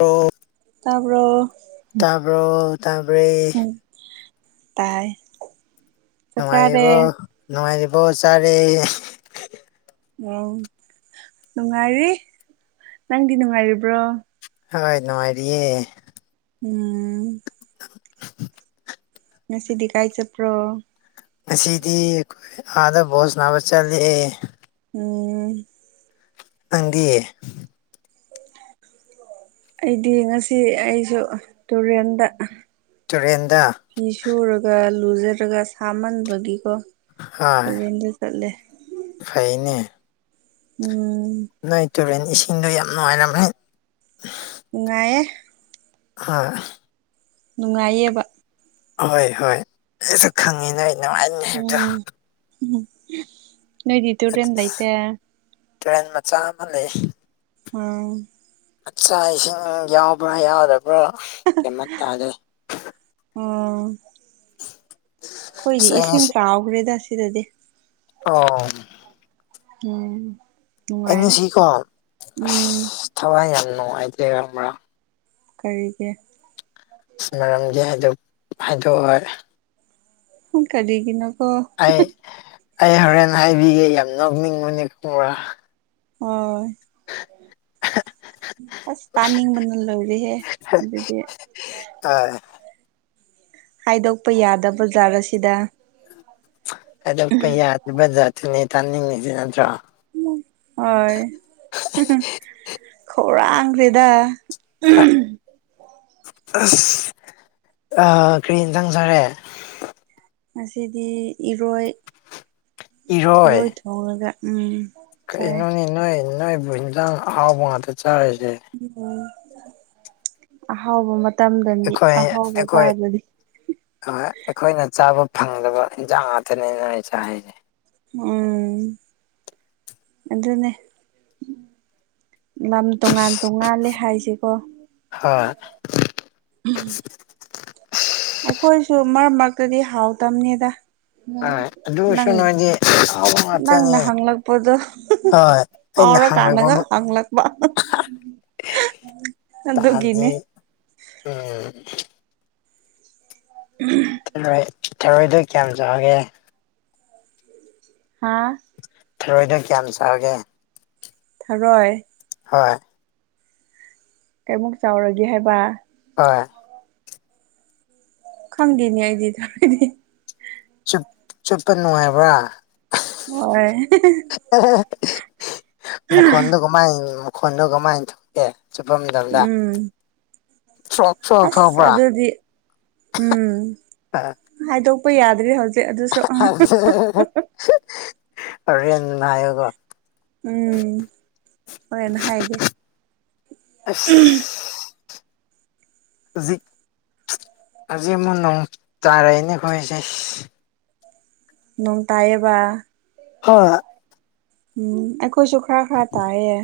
ꯑꯣ ꯇꯥꯕꯔ‌ꯣ ꯇꯥꯕꯔ‌ꯣ ꯇꯥꯕꯔ‌ꯦ ꯇꯥꯏ ꯆꯥꯛ ꯆꯥꯔꯦ ꯅꯨꯡꯉꯥꯏꯔꯤꯕ‌ꯣ ꯅꯨꯡꯉꯥꯏꯔꯤꯕꯣ ꯆꯥꯔꯦ ꯎ ꯅꯨꯡꯉꯥꯏꯔꯤ ꯅꯪꯗꯤ ꯅꯨꯡꯉꯥꯏꯔꯤꯕ꯭ꯔꯣ ꯍꯣꯏ ꯅꯨꯡꯉꯥꯏꯔꯤꯌꯦ ꯎꯝ ꯅꯁꯤꯗꯤ ꯀꯥꯏ ꯆꯠꯄ꯭ꯔꯣ ꯉꯁꯤꯗꯤ ꯑꯩꯈꯣꯏ ꯑꯥꯗ ꯕꯣꯜ ꯁꯅꯥꯕ ꯆꯠꯂꯦ ꯎ ꯅꯪꯗꯤ ꯑꯩꯗꯤ ꯉꯁꯤ ꯑꯩꯁꯨ ꯇꯨꯔꯦꯟꯗ ꯇꯨꯔꯦꯟꯗ ꯃꯤ ꯁꯨꯔꯒ ꯂꯨꯖꯔꯒ ꯁꯥꯃꯟꯕꯒꯤꯀꯣ ꯍ‌ꯣꯏ ꯇꯨꯔꯦꯟꯗ ꯆꯠꯂꯦ ꯐꯩꯅꯦ ꯎꯝ ꯅꯣꯏ ꯇꯨꯔꯦꯟ ꯏꯁꯤꯡꯗꯣ ꯌꯥꯝ ꯅꯨꯡꯉꯥꯏꯔꯃ‌ꯦ ꯅꯨꯡꯉꯥꯏꯌ‌ꯦ ꯍꯣꯏ ꯅꯨꯡꯉꯥꯏꯌꯦꯕ ꯍꯣꯏ ꯍꯣꯏ ꯑꯩꯁꯨ ꯈꯪꯉꯤꯅꯦ ꯑꯩ ꯎꯝ ꯅꯣꯏꯗꯤꯇ ꯔꯦꯟ ꯂꯩ ꯂꯩꯇ ꯇ꯭ꯔꯦꯟ ꯃꯆꯥ ꯑꯃ ꯂꯩ ꯑꯣ ꯑꯆꯥ ꯏꯁꯤꯡ ꯌꯥꯎꯕ꯭ꯔꯥ ꯌꯥꯎꯗꯕ꯭ꯔꯥ ꯀꯩꯝꯃ ꯇꯥꯗ‌ꯦ ꯑꯣ ꯑꯩꯈꯣꯏꯗꯤ ꯑꯁ ꯑꯩ ꯏꯁꯤꯡ ꯉꯁꯤ ꯆꯥꯎꯈ꯭ꯔꯦꯗ ꯁꯤꯗꯗꯤ ꯑꯣ ꯎꯝ ꯑꯩ ꯅꯨꯡꯉꯥꯏꯔꯦ ꯉꯁꯤꯀꯣ ꯑ ꯎꯝ ꯊꯋꯥꯏ ꯌꯥꯝ ꯅꯨꯡꯉꯥꯏꯇ꯭ꯔꯦ ꯈꯪꯕ꯭ꯔꯥ ꯀꯔꯤꯒꯤ ꯑꯁ ꯃꯔꯝꯗꯤ ꯍꯥꯏꯗ‌ꯣꯛ ꯍꯥꯏꯗꯣꯛꯑꯣꯏ [unintelligible] ꯀꯔꯤꯒꯤꯅ‌ꯣꯀꯣ ꯑꯩ ꯑꯩ ꯍꯣꯔꯦꯟ ꯍꯥꯏꯕꯤꯒꯦ ꯌꯥꯝ ꯅꯣꯛꯅꯤꯡꯕꯅꯤ ꯈꯪꯕꯔꯥ ꯑꯥꯎ ꯑꯁ ꯇꯥꯅꯤꯡꯕꯅ ꯂ‌ꯣꯏꯔ‌ꯦꯍꯦ ꯑꯗꯨꯗꯤ ꯑ ꯍꯥꯏꯗꯣꯛꯄ ꯌꯥꯗꯕ ꯕꯖꯥꯠꯂ ꯁꯤꯗ ꯍꯥꯏꯗ‌ꯧꯛꯄ ꯌꯥꯗꯕ ꯖꯥꯠꯇꯨꯅꯦ ꯇꯥꯅꯤꯡꯉꯤꯁꯤ ꯅꯠꯇ꯭ꯔꯣ ꯍꯣꯏ ꯈꯧꯔꯥꯡꯈ꯭ꯔ‌ꯦꯗ ꯑꯁ ꯀꯔꯤ ꯏꯟꯖꯥꯡ ꯆꯥꯔꯦ ꯉꯁꯤꯗꯤ ꯏꯔꯣꯏ ꯏꯔꯣꯏ ꯊꯣꯡꯂꯒ ꯎꯝ ꯆꯥꯏ ꯀꯩꯅꯣꯅꯦ ꯅꯣꯏ ꯅꯣꯏꯕꯨ ꯏꯟꯖꯥꯡ ꯑꯍꯥꯎꯕ ꯉꯥꯛꯇ ꯆꯥꯔꯤꯁꯦ ꯎꯝ ꯑꯍꯥꯎꯕ ꯃꯇꯝꯗꯗꯤ ꯑꯍꯥꯎꯕ ꯆꯥꯗꯔꯗꯤ ꯍꯣꯏ ꯑꯩꯈꯣꯏꯅ ꯆꯥꯕ ꯐꯪꯗꯕ ꯏꯟꯁꯥꯡ ꯉꯥꯛꯇꯅꯦꯅ ꯑꯩꯁ ꯍꯥꯏꯁꯦ ꯎꯝ ꯑꯗꯨꯅꯦ ꯂꯝ ꯇꯣꯉꯥꯟ ꯇꯣꯉꯥꯜꯂꯦ ꯍꯥꯏꯁꯦꯀꯣ ꯍꯣꯏ ꯑꯩꯈꯣꯏꯁꯨ ꯃꯔꯛ ꯃꯔꯛꯇꯗꯤ ꯍꯥꯎꯇꯕꯅꯦꯗ ꯍꯣꯏ ꯑꯗꯨ ꯑꯣꯏꯔꯁꯨ ꯅꯪ ꯅꯣꯏꯗꯤ ꯑꯍꯥꯎꯕ ꯅꯪꯅ ꯉꯥꯛꯇꯅꯤ ꯍꯪ ꯂꯛꯄꯣꯗꯣ ꯍꯣꯏ ꯑꯩꯅ ꯑꯔ ꯍꯪꯂꯛꯄ ꯀꯥꯟꯗꯒ ꯍꯪ ꯂꯛꯄ ꯇꯧꯅꯤ ꯎꯝ ꯎꯝ ꯔꯣꯏ ꯊꯔꯣꯏꯗꯣ ꯀꯌꯥꯝ ꯆꯥꯎꯒꯦ ꯍꯥꯥ ꯊꯔꯣꯏꯗ ꯀꯌꯥꯝ ꯆꯥꯒꯦ ꯊꯔꯣꯏ ꯍꯣꯏ ꯀꯩꯃꯨꯛ ꯆꯥꯎꯔꯒꯦ ꯍꯥꯏꯕ ꯍꯣꯏ ꯈꯪꯗꯅꯤ ꯍꯥꯏꯗꯤ ꯊꯔꯗꯤ ꯆꯠꯄ ꯅꯨꯡꯉꯥꯏꯕ꯭ꯔꯥ ꯍꯣꯏ ꯃꯈꯣꯟꯗꯣ ꯀꯃꯥꯏꯅ ꯃꯈꯣꯟꯗꯣ ꯀꯃꯥꯏꯅ ꯊꯣꯛꯀꯦ ꯆꯠꯄ ꯃꯇꯝ ꯃꯇꯝꯗ ꯎꯝ ꯊ꯭ꯔꯣꯛ ꯑꯁ ꯊꯣꯛꯄ꯭ꯔꯥ ꯑꯗꯨꯗꯤ ꯎꯝ ꯍꯥꯏꯗꯣꯛꯄ ꯌꯥꯗ꯭ꯔꯦ ꯍꯧꯖꯤꯛ ꯑꯗꯨꯁꯨ ꯔꯦꯟ ꯍꯥꯏꯌꯗꯣ ꯎꯝ ꯍꯣꯔꯦꯅ ꯍꯥꯏꯒꯦ ꯑꯁ ꯍꯧꯖꯤꯛ ꯍꯧꯖꯤꯛ ꯑꯃꯨꯛ ꯅꯣꯡ ꯇꯥꯔꯛꯏꯅꯦ ꯑꯩꯈꯣꯏꯁꯦ ꯅꯣꯡ ꯇꯥꯏꯌꯦꯕ ꯍꯣꯏ ꯎꯝ ꯑꯩꯈꯣꯏꯁꯨ ꯈꯔ ꯈꯔ ꯇꯥꯏꯌꯦ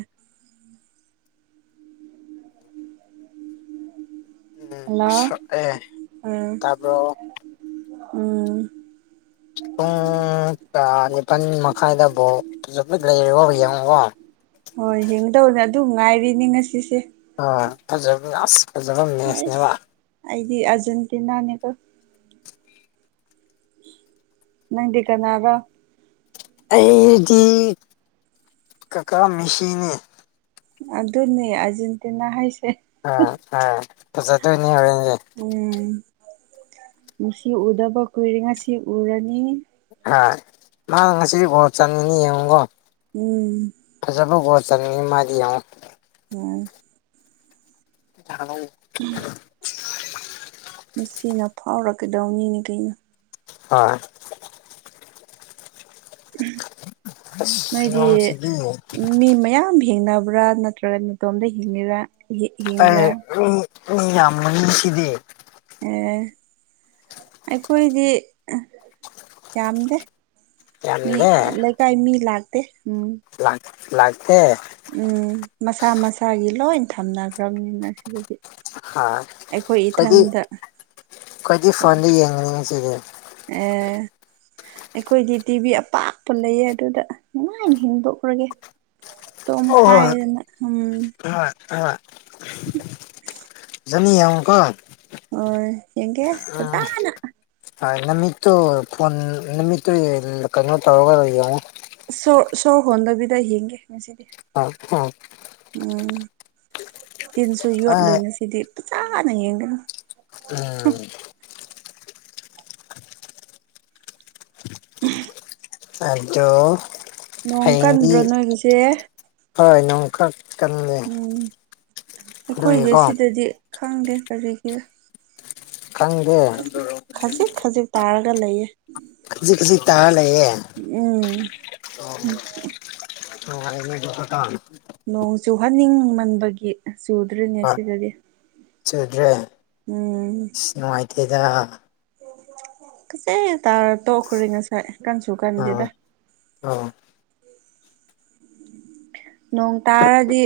ꯎꯝ ꯑꯁ ꯑꯦ ꯍꯜꯂꯣ ꯇꯥꯕ꯭ꯔꯣ ꯎꯝ ꯎꯝ ꯄꯨꯡ ꯅꯤꯄꯥꯜ ꯃꯈꯥꯏꯗꯐꯥꯎ ꯑꯗꯨꯃꯤꯠ ꯂꯩꯔꯣꯕ ꯌꯦꯡꯉꯨꯀꯣ ꯍꯣꯏ ꯍꯡꯗꯧꯅꯦ ꯑꯗꯨ ꯉꯥꯏꯔꯤꯅꯦ ꯉꯁꯤꯁꯦ ꯐꯖꯕꯅꯦ ꯐꯖꯕ ꯃꯦꯁꯅꯦꯕ ꯑꯩꯁ ꯑꯩꯗꯤ ꯑꯔꯖꯦꯟꯇꯤꯅꯥꯅꯤꯀꯣ ꯅꯪꯗꯤ ꯀꯅꯥꯒ ꯑꯩꯗꯤ ꯀꯀꯥ ꯃꯤꯁꯤꯅꯤ ꯑꯗꯨ ꯑꯗꯨꯅꯤ ꯑꯔꯖꯦꯟꯇꯤꯅꯥ ꯍꯥꯏꯁꯦ ꯑꯥ ꯑꯥ ꯐꯖꯗꯣꯏꯅꯤ ꯍꯣꯔꯦꯟꯁ ꯎꯝ ꯁꯤ ꯎꯗꯕ ꯀꯨꯏꯔꯤꯉꯥ ꯁꯤ ꯎꯔꯅꯤ ꯍ ꯃꯥ ꯉꯁꯤꯗꯤ ꯒꯣꯠ ꯆꯟꯅꯤꯅꯤ ꯌꯦꯡꯉꯨꯀꯣ ꯎꯝ ꯐꯖꯕ ꯠ ꯆꯅꯤ ꯃꯥꯗꯤ ꯌꯥꯝ ꯑꯣꯝ [unintelligible] ꯎꯝ ꯃꯤꯆꯅ ꯐꯥꯎꯔꯛꯀꯗꯧꯅꯤꯅꯦ ꯀꯩꯅꯣ ꯍꯥ ꯑꯁ ꯃꯣꯏꯗꯤ ꯅꯣꯡꯁꯤꯗꯤ ꯃꯤ ꯃꯌꯥꯝ ꯍꯤꯡꯅꯕ꯭ꯔꯥ ꯅꯠꯇ꯭ꯔꯒ ꯃꯇꯣꯝꯗ ꯍꯤꯡꯉꯔꯥ ꯑꯩ ꯃꯤ ꯃꯤ ꯌꯥꯝ ꯂꯩꯁꯤꯗꯤ ꯑꯦ ꯑꯩꯈꯣꯏꯗꯤ ꯌꯥꯝꯗꯦ ꯃꯤ ꯌꯥꯝꯗꯦ ꯂꯩꯀꯥꯏ ꯃꯤ ꯂꯥꯛꯇꯦ ꯂꯥꯛꯇꯦ ꯎꯝ ꯃꯁꯥ ꯃꯁꯥꯒꯤ ꯂꯣꯏ ꯊꯝꯅꯈ꯭ꯔꯕꯅꯤꯅ ꯁꯤꯗꯗꯤ ꯍꯥ ꯑꯩꯈꯣꯏ ꯑꯩꯈꯣꯏꯗꯤ ꯏꯊꯟꯗ ꯑꯩꯈꯣꯏꯗꯤ ꯐꯟꯗ ꯌꯦꯡꯔꯤꯉꯤꯁꯤꯒ ꯑꯦ ꯑꯩꯈꯣꯏꯗꯤ ꯇꯤꯚꯤ ꯑꯄꯥꯛꯄ ꯂꯩꯌꯦ ꯑꯗꯨꯗ ꯅꯨꯡꯉꯥꯏꯅ ꯍꯤꯡꯕꯎꯔꯒꯦ ꯇꯣꯝ ꯈꯥꯏꯗꯅ ꯎꯝ ꯑ ꯅꯤ ꯌꯥꯨꯀꯣ ꯑꯣ ꯌꯦꯡꯒꯦ ꯐꯇꯥꯅ ꯅꯨꯃꯤꯠꯇ ꯐꯣꯟ ꯅꯨꯃꯤꯠꯇ ꯀꯩꯅꯣ ꯇꯧꯔꯒ ꯂꯩ ꯁꯣꯔ ꯁꯣꯔ ꯍꯣꯟꯗꯕꯤꯗ ꯍꯡꯒꯦ ꯉꯁꯤꯗꯤ ꯍ ꯑ ꯎꯝ ꯇꯤꯟꯁꯨ ꯌꯣꯠꯂꯣꯏ ꯉꯁꯤꯗꯤ ꯐꯖꯅ ꯌꯦꯡꯒꯅꯨ ꯎꯝ ꯎ ꯑꯗꯣ ꯅꯣꯡ ꯍꯌꯦꯡꯗꯤ ꯀꯟꯕ꯭ꯔꯣ ꯅꯣꯏꯒꯤꯁꯦ ꯍꯣꯏ ꯅꯣꯡꯀ ꯎꯝ ꯑꯩꯈꯣꯏꯗꯤ ꯑꯗꯨꯒꯤꯀꯣ ꯁꯤꯗꯗꯤ ꯈꯪꯗꯦ ꯀꯔꯤꯒꯤ ꯈꯪꯗꯦ ꯈꯖꯤꯛ ꯈꯖꯤꯛ ꯇꯥꯔꯒ ꯂꯩꯌꯦ ꯍꯧꯖꯤꯛ ꯍꯧꯖꯤꯛ ꯇꯥꯔ ꯂꯩꯌꯦꯦ ꯎꯝ ꯎꯝ ꯍꯉ ꯇ ꯅꯣꯡ ꯆꯨꯍꯟꯅꯤꯡꯃꯟꯕꯒꯤ ꯆꯨꯗ꯭ꯔꯤꯅꯦ ꯍꯣꯏ ꯁꯤꯗꯗꯤ ꯆꯨꯗ꯭ꯔꯦ ꯎꯝ ꯑꯁ ꯅꯨꯡꯉꯥꯏꯇꯦꯗ ꯀꯆꯦ ꯇꯥꯔ ꯇꯣꯛꯈ꯭ꯔꯔꯤ ꯉꯁꯥꯏ ꯀꯟꯁꯨ ꯀꯟꯗꯦꯗ ꯑꯥ ꯅꯣꯡ ꯇꯥꯔꯗꯤ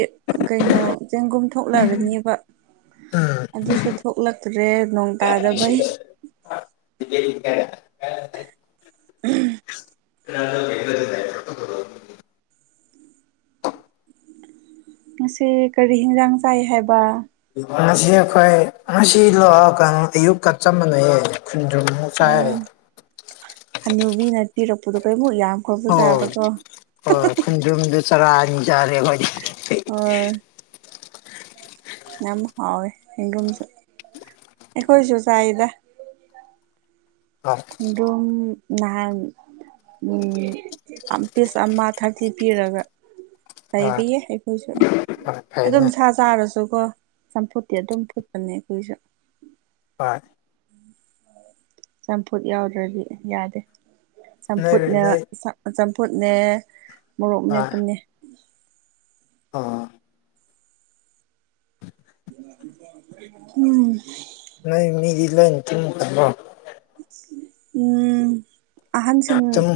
ꯀꯩꯅꯣ ꯆꯦꯡꯒꯨꯝ ꯊꯣꯛꯂꯔꯅꯦꯕ ꯑꯗꯨꯁꯨ ꯊꯣꯛꯂꯛꯇ꯭ꯔꯦ ꯅꯣꯡ ꯇꯥꯗꯕꯩ [inaudible] ꯀꯩꯒ ꯑꯗꯨ ꯐ ꯉꯁꯤ ꯀꯔꯤ ꯍꯤꯟꯖꯥꯡ ꯆꯥꯏ ꯍꯥꯏꯕ ꯉꯁꯤ ꯑꯩꯈꯣꯏ ꯉꯁꯤ ꯂꯣꯛꯑꯒ ꯑꯌꯨꯛꯀ ꯆ ꯃꯥꯟꯅꯩꯌꯦ ꯈꯨꯟꯗ꯭ꯔꯨꯝ ꯑ ꯍꯅꯨꯕꯤꯅꯄꯤꯤꯔꯛꯄꯗꯣ ꯀꯔꯤꯃꯨꯛ ꯌꯥꯝ ꯍꯣꯏ ꯍꯣꯏ ꯈꯨꯟꯗ꯭ꯔꯨꯝꯗꯨ ꯆꯔꯥꯑꯅꯤꯖꯔꯦ ꯍꯣꯏꯗꯤ ꯑꯣ ꯌꯥꯝ ꯍꯥꯎꯋꯦ ꯍꯒꯨꯝꯁꯨ ꯑꯩꯈꯣꯏꯁꯨ ꯆꯥꯏꯗ ꯑ ꯀꯝ ꯅꯍꯥꯟ ꯎꯝ ꯄꯤꯁ ꯑꯃ ꯊꯥꯔꯇꯤ ꯄꯤꯔꯒ ꯍꯣꯏ ꯂꯩꯔꯤꯌꯦ ꯑꯩꯈꯣꯏꯁꯨ ꯍꯣꯏ ꯐꯩꯅꯦ ꯑꯗꯨꯝ ꯁꯥ ꯆꯥꯔꯁꯨꯀꯣ ꯆꯝꯐꯨꯠꯇꯤ ꯑꯗꯨꯝ ꯐꯨꯠꯄꯅꯦ ꯑꯩꯈꯣꯏꯁꯨ ꯍꯣꯏ ꯆꯝꯐꯨꯠ ꯌꯥꯎꯗ꯭ꯔꯗꯤ ꯌꯥꯗꯦ ꯅꯣꯏ ꯆꯝꯐꯨꯠꯅ ꯅꯣꯏ ꯆꯝꯐꯨꯠꯅꯦ ꯃꯣꯔꯣꯛ ꯃꯦꯠꯄꯅꯦ ꯑꯥ ꯎꯝ ꯅ ꯃꯤ ꯏꯂꯇꯤꯃ ꯀꯣ ꯎꯝ ꯑꯍꯟꯁꯤꯡ ꯇꯨꯝ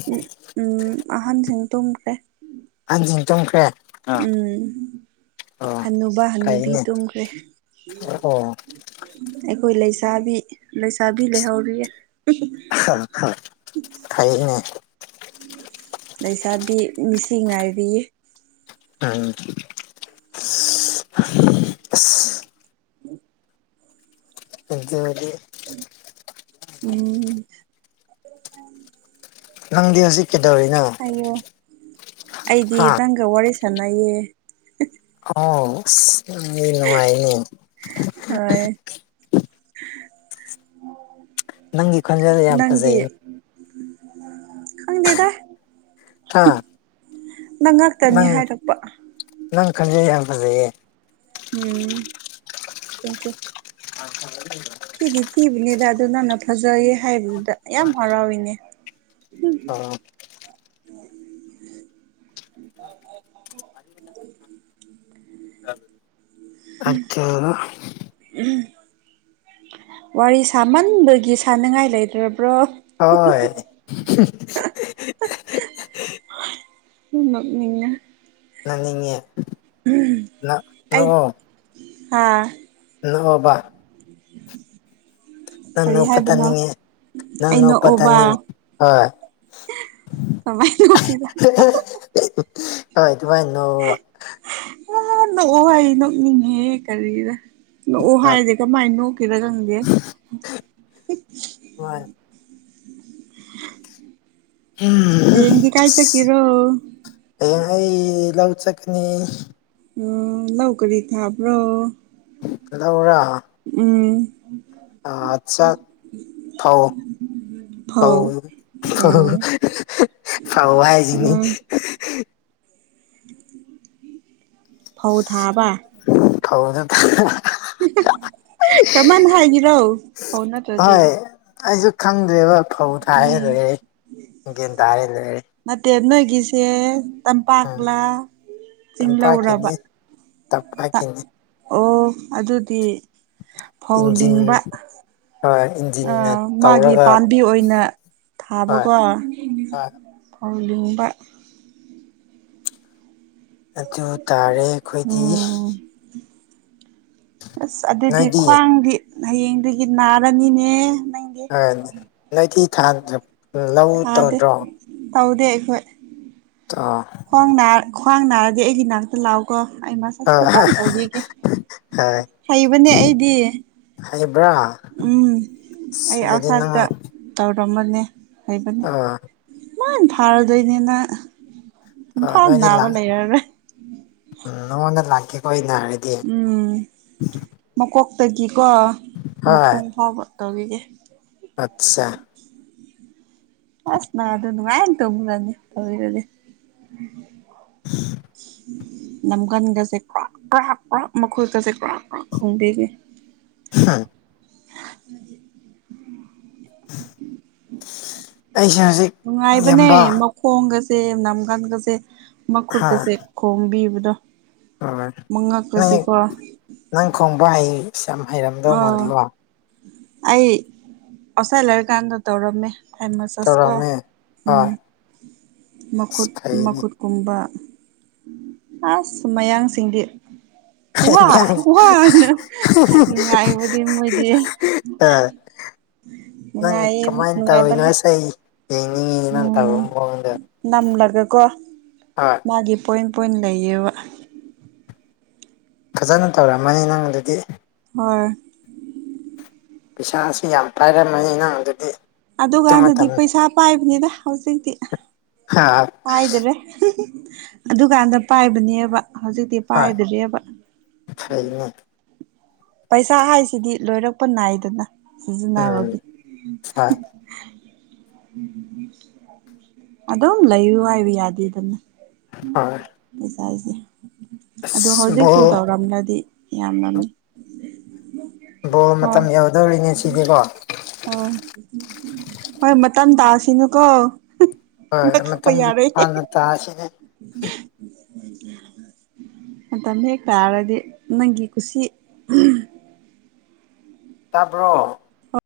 ꯑꯍꯟꯁꯤꯡ ꯇꯨꯝꯈ꯭ꯔꯦ ꯍꯟꯖꯤꯟ ꯆꯣꯡꯈ꯭ꯔꯦ ꯎꯝ ꯑꯅꯨꯕ ꯍꯅꯨꯕꯤ ꯐꯩꯅꯦ ꯇꯨꯝꯈ꯭ꯔꯦ ꯑꯣ ꯑꯩꯈꯣꯏ ꯂꯩꯁꯥꯕꯤ ꯂꯩꯁꯥꯕꯤ ꯂꯩꯍꯧꯔꯤꯌꯦ ꯍꯥꯏꯅꯦ ꯂꯩꯁꯥꯕꯤ ꯃꯤꯁꯤꯡ ꯉꯥꯏꯔꯤ ꯊꯦꯡꯨ ꯏꯗꯤ ꯎꯝ ꯑ ꯅꯪꯗꯤ ꯍꯧꯖꯤꯛ ꯀꯩꯗꯧꯔꯤꯅꯣ ꯑꯌꯣ ꯑꯩꯗꯤ ꯍꯥ ꯅꯪꯒ ꯋꯥꯔꯤ ꯁꯥꯟꯅꯩꯌꯦ ꯑꯣ ꯅꯨꯡꯉꯥꯏꯅꯦ ꯍꯣꯏ ꯅꯪꯒꯤ ꯈꯣꯟꯖꯦꯜ ꯌꯥꯝ ꯅꯪꯦ ꯐꯖꯩꯅꯦ ꯍꯪꯗꯦꯗ ꯍꯥꯥ ꯍꯥꯏꯔꯛꯄ ꯅꯪꯈꯖꯩ ꯍꯥꯏ ꯐꯖꯩꯌꯦ ꯎꯝ ꯊꯦꯡꯀꯤ꯭ꯌꯨ ꯑ ꯊꯣ ꯊꯤꯗꯤ ꯊꯤꯕꯅꯤꯗ ꯑꯗꯨ ꯅꯪꯟꯅ ꯐꯖꯩꯌꯦ ꯍꯥꯏꯕꯗꯨꯗ ꯌꯥꯝ ꯍꯔꯥꯎꯏꯅꯦ ꯑꯣ ꯑꯗ ꯑꯆꯦ ꯎꯝ ꯋꯥꯔꯤ ꯁꯥꯃꯟꯕꯒꯤ ꯁꯅꯤꯡꯉꯥꯏ ꯂꯩꯇ꯭ꯔꯕ꯭ꯔꯣ ꯍꯣꯏ ꯃꯤꯅ ꯅꯪꯅꯤꯡꯉ ꯑꯩ ꯍꯥꯥ ꯅꯕꯕꯥ ꯎ ꯅꯅ ꯎꯄꯥ ꯇꯥꯅꯤꯡꯉ ꯑꯩ ꯅꯪꯅ ꯅꯣꯛꯑꯣꯕ ꯄꯊꯅꯤ ꯍꯣꯏ ꯀꯃꯥꯏ ꯂ ꯀꯗ ꯍꯣꯏ ꯑꯗꯨꯃꯥꯏꯅꯅꯣ ꯑ ꯅꯣꯛꯑꯣ ꯑꯩ ꯅꯣꯛꯅꯤꯡꯉꯦ ꯀꯔꯤꯗ ꯅꯣꯛꯑꯣ ꯍꯥꯏꯁꯦ ꯀꯃꯥꯏꯅ ꯅꯣꯛꯀꯔꯥ ꯈꯪꯗꯦ ꯍꯣꯏ ꯎꯝ ꯍꯌꯦꯡꯗꯤ ꯀꯥꯏ ꯆꯠꯀꯦꯔꯣ ꯑ ꯍꯌꯦꯡ ꯑꯩ ꯂꯧ ꯆꯠꯀꯅꯤ ꯎꯝ ꯂꯧꯧ ꯀꯔꯤ ꯊꯕ꯭ꯔꯣ ꯀꯗꯧꯕꯔꯥ ꯎꯝ ꯑꯠꯆꯥ ꯊꯥꯎ ꯍꯥꯎ ꯐꯧ ꯍ ꯐꯧ ꯐꯥꯎ ꯍꯥꯏ ꯍꯥꯏꯁꯤꯅꯤ ꯎꯝ ꯐꯧ ꯊꯥꯕ ꯊꯥꯎꯖꯟ ꯊꯔꯤ ꯀꯃꯥꯏꯅ ꯍꯥꯏꯈꯤꯔꯣ ꯐꯣꯟ ꯅꯠꯇ꯭ꯔꯗꯤ ꯍꯣꯏ ꯑꯩꯁꯨ ꯈꯪꯗ꯭ꯔꯦꯕ ꯐꯧ ꯊꯥꯏꯔꯦ ꯎꯝ ꯂꯣꯏꯔꯦ ꯌꯦꯒꯦꯟ ꯊꯥꯔꯦ ꯂꯣꯏꯔꯦ ꯅꯠꯇꯦ ꯅꯣꯏꯒꯤꯁꯦ ꯎꯝ ꯇꯝꯄꯥꯛꯂꯥ ꯆꯤꯡ ꯂꯧꯔꯕ ꯇ ꯇꯞꯄꯒꯤꯅꯤ ꯑꯣ ꯑꯗꯨꯗꯤ ꯐꯧ ꯏꯟꯖꯤꯟ ꯍꯣꯏ ꯏꯟꯖꯤꯟꯅ ꯑꯥ ꯃꯥꯒꯤ ꯇꯧꯔꯒ ꯄꯥꯝꯕꯤ ꯑꯣꯏꯅ ꯍꯣꯏ ꯊꯥꯕꯀꯣ ꯍꯣꯏ ꯐꯧ ꯂꯤꯡꯕ ꯑꯗꯨ ꯇꯥꯔꯦ ꯑꯩꯈꯣꯏꯗꯤ ꯎꯝ ꯑꯁ ꯑꯗꯨꯗꯤ ꯅꯣꯏꯗꯤ ꯈ꯭ꯋꯥꯡꯗꯤ ꯍꯌꯦꯡꯗꯒꯤ ꯅꯥꯔꯅꯤꯅꯦ ꯅꯪ ꯑꯪ ꯅꯣꯏꯗꯤ ꯊꯥꯡꯗ [unintelligible] ꯊꯥꯗꯦ ꯇꯧꯗꯦ ꯑꯩꯈꯣꯏ ꯇꯥ ꯈ꯭ꯋꯥꯡ ꯅꯥ ꯈ꯭ꯋꯥꯡ ꯅꯥꯔꯗꯤ ꯑꯩꯒꯤ ꯅꯥꯛꯇ ꯂꯥꯛꯑꯣꯀꯣ ꯑꯩ ꯃꯁ [unintelligible] ꯑꯥ ꯐꯖꯅ ꯇꯧꯕꯤꯒꯦ ꯍꯣꯏ ꯍꯩꯕꯅꯦ ꯑꯩꯗꯤ ꯍꯩꯕ꯭ꯔꯥ ꯎꯝ ꯁ ꯑꯩ ꯑꯗꯨꯗꯤ ꯑꯥꯎꯠꯁꯥꯏꯠꯇ ꯅꯪꯉꫭꯟ ꯇꯧꯔꯝꯕꯅꯦ ꯍꯩꯕꯅꯦ ꯃꯥꯏꯟ ꯐꯥꯔꯗꯣꯏꯅꯤ ꯅꯪ ꯑ ꯏꯝꯐꯥꯜ ꯅꯣꯏꯗ ꯅꯥꯕ ꯂꯥꯛ ꯂꯩꯔꯔꯣꯏ ꯎꯝ ꯅꯉꯣꯟꯗ ꯂꯥꯛꯀꯦꯀꯣ ꯑꯩ ꯅꯥꯔꯗꯤ ꯎꯝ ꯃꯀꯣꯛꯇꯒꯤꯀꯣ ꯍꯣꯏ ꯃꯈꯣꯡ ꯐꯥꯎꯕ ꯇꯧꯕꯤꯒꯦ ꯑꯠꯆꯥ ꯑꯁ ꯅꯪꯗꯣ ꯅꯨꯡꯉꯥꯏꯅ ꯇꯨꯝꯔꯅꯤ ꯇꯧꯕꯤꯔꯗꯤ ꯅꯝꯒꯟꯒꯁꯦ ꯀ꯭ꯔꯣꯛ ꯀ꯭ꯔꯣꯛ ꯀ꯭ꯔꯣꯛ ꯃꯈꯨꯠꯒꯁꯦ ꯀ꯭ꯔꯣꯛ ꯀ꯭ꯔꯣꯛ ꯈꯣꯡꯕꯤꯒꯦ [unintelligible] [unintelligible] ꯄꯩꯁꯥꯁꯦ ꯅꯨꯡꯉꯥꯏꯕꯅꯦ ꯃꯈꯣꯡꯒꯁꯦ ꯅꯝꯒꯟꯒꯁꯦ ꯍꯥ ꯃꯈꯨꯠꯀꯁꯦ ꯈꯣꯡꯕꯤꯕꯗꯣ ꯍꯣꯏ ꯅꯪ ꯅꯪ ꯈꯣꯡꯕ ꯍꯩ ꯁ ꯌꯥꯝ ꯍꯩꯔꯝꯗꯧ ꯑꯥꯎ ꯃꯥꯜꯂꯦꯀꯣ ꯑꯩ ꯑꯧꯁꯥꯏ ꯂꯩꯔꯤꯀꯥꯟꯗ ꯇꯧꯔꯝꯃꯦ ꯑꯩ ꯃꯁꯥꯁꯇꯣ ꯇꯧꯔꯝꯃꯦ ꯎꯝ ꯍꯣꯏ ꯑꯁ ꯃꯈꯨꯠ ꯐꯩꯅꯦ ꯃꯈꯨꯠ ꯒꯨꯝꯕ ꯑꯁ ꯃꯌꯥꯡꯁꯤꯡꯗꯤ ꯋꯥꯍ ꯋꯥꯍ ꯍꯥꯏꯅ ꯅꯨꯡꯉꯥꯏꯕꯗꯤ ꯃꯣꯏꯗꯤ ꯑ ꯅꯪ ꯅꯨꯡꯉꯥꯏꯌꯦ ꯀꯃꯥꯏꯅ ꯇꯧꯔꯤꯅꯣ ꯅꯨꯡꯉꯥꯏꯕꯅꯦ ꯑꯁ ꯑꯩ ꯌꯦꯡꯅꯤꯡꯉꯤꯅꯦ ꯅꯪꯅ ꯇꯧꯕ ꯎꯝ ꯃꯑꯣꯡꯗ ꯅꯝꯂꯒꯀꯣ ꯍꫭꯏ ꯃꯥꯒꯤ ꯄꯣꯏꯟ ꯄꯣꯏꯟ ꯂꯩꯌꯦꯕ ꯐꯖꯅ ꯇꯧꯔꯝꯃꯅꯤ ꯅꯪ ꯑꯗꯨꯗꯤ ꯍꯣꯏ ꯄꯩꯁꯥꯁꯨ ꯌꯥꯝ ꯄꯥꯏꯔꯝꯃꯅꯤ ꯅꯪ ꯑꯗꯨꯗꯤ ꯑꯗꯨ ꯑꯗꯨꯀꯥꯟꯗꯗꯤ ꯃꯇꯝ ꯄꯩꯁꯥ ꯄꯥꯏꯕꯅꯤꯗ ꯍꯧꯖꯤꯛꯇꯤ ꯍꯥ [unintelligible] ꯄꯥꯏꯗꯔꯦ ꯑꯗꯨꯀꯥꯟꯗ ꯄꯥꯏꯕꯅꯦꯕ ꯍꯧꯖꯤꯛꯇꯤ ꯄꯥꯏꯗꯔꯦꯕ ꯐꯩꯏꯅꯦ ꯄꯩꯁꯥ ꯍꯥꯏꯁꯤꯗꯤ ꯂꯣꯏꯔꯛꯄ ꯅꯥꯏꯗꯅ ꯎꯝ ꯁꯤꯖꯤꯟꯅꯕꯒꯤ ꯍꯣꯏ [unintelligible] ꯑꯗꯨꯝ ꯂꯩꯌꯨ ꯍꯥꯏꯕ ꯌꯥꯗꯦꯗꯅ ꯍꯣꯏ ꯄꯩꯁꯥꯁꯦ ꯑꯗꯣ ꯑꯁ ꯍꯧꯖꯤꯛꯁꯨ ꯕꯣꯜ ꯇꯧꯔꯝꯂꯗꯤ ꯌꯥꯝꯂꯝꯅꯤ ꯕꫭꯜ ꯍꯣꯏ ꯃꯇꯝ ꯌꯧꯗꯣꯔꯦꯅꯦ ꯁꯤꯗꯤꯀꯣ ꯍꯣꯏ ꯍꯣꯏ ꯃꯇꯝ ꯇꯥꯁꯤꯅꯨꯀꯣ ꯍꯣꯏ ꯄꯥꯏꯈꯠꯄ ꯃꯇꯝ ꯌꯥꯔꯣꯏ ꯍꯥꯟꯅ ꯇꯥꯁꯤꯅꯦ ꯃꯇꯝ ꯍꯦꯛ ꯇꯥꯔꯗꯤ ꯅꯪꯒꯤ ꯀꯨꯁꯤ [unintelligible] ꯇꯥꯕ꯭ꯔꯣ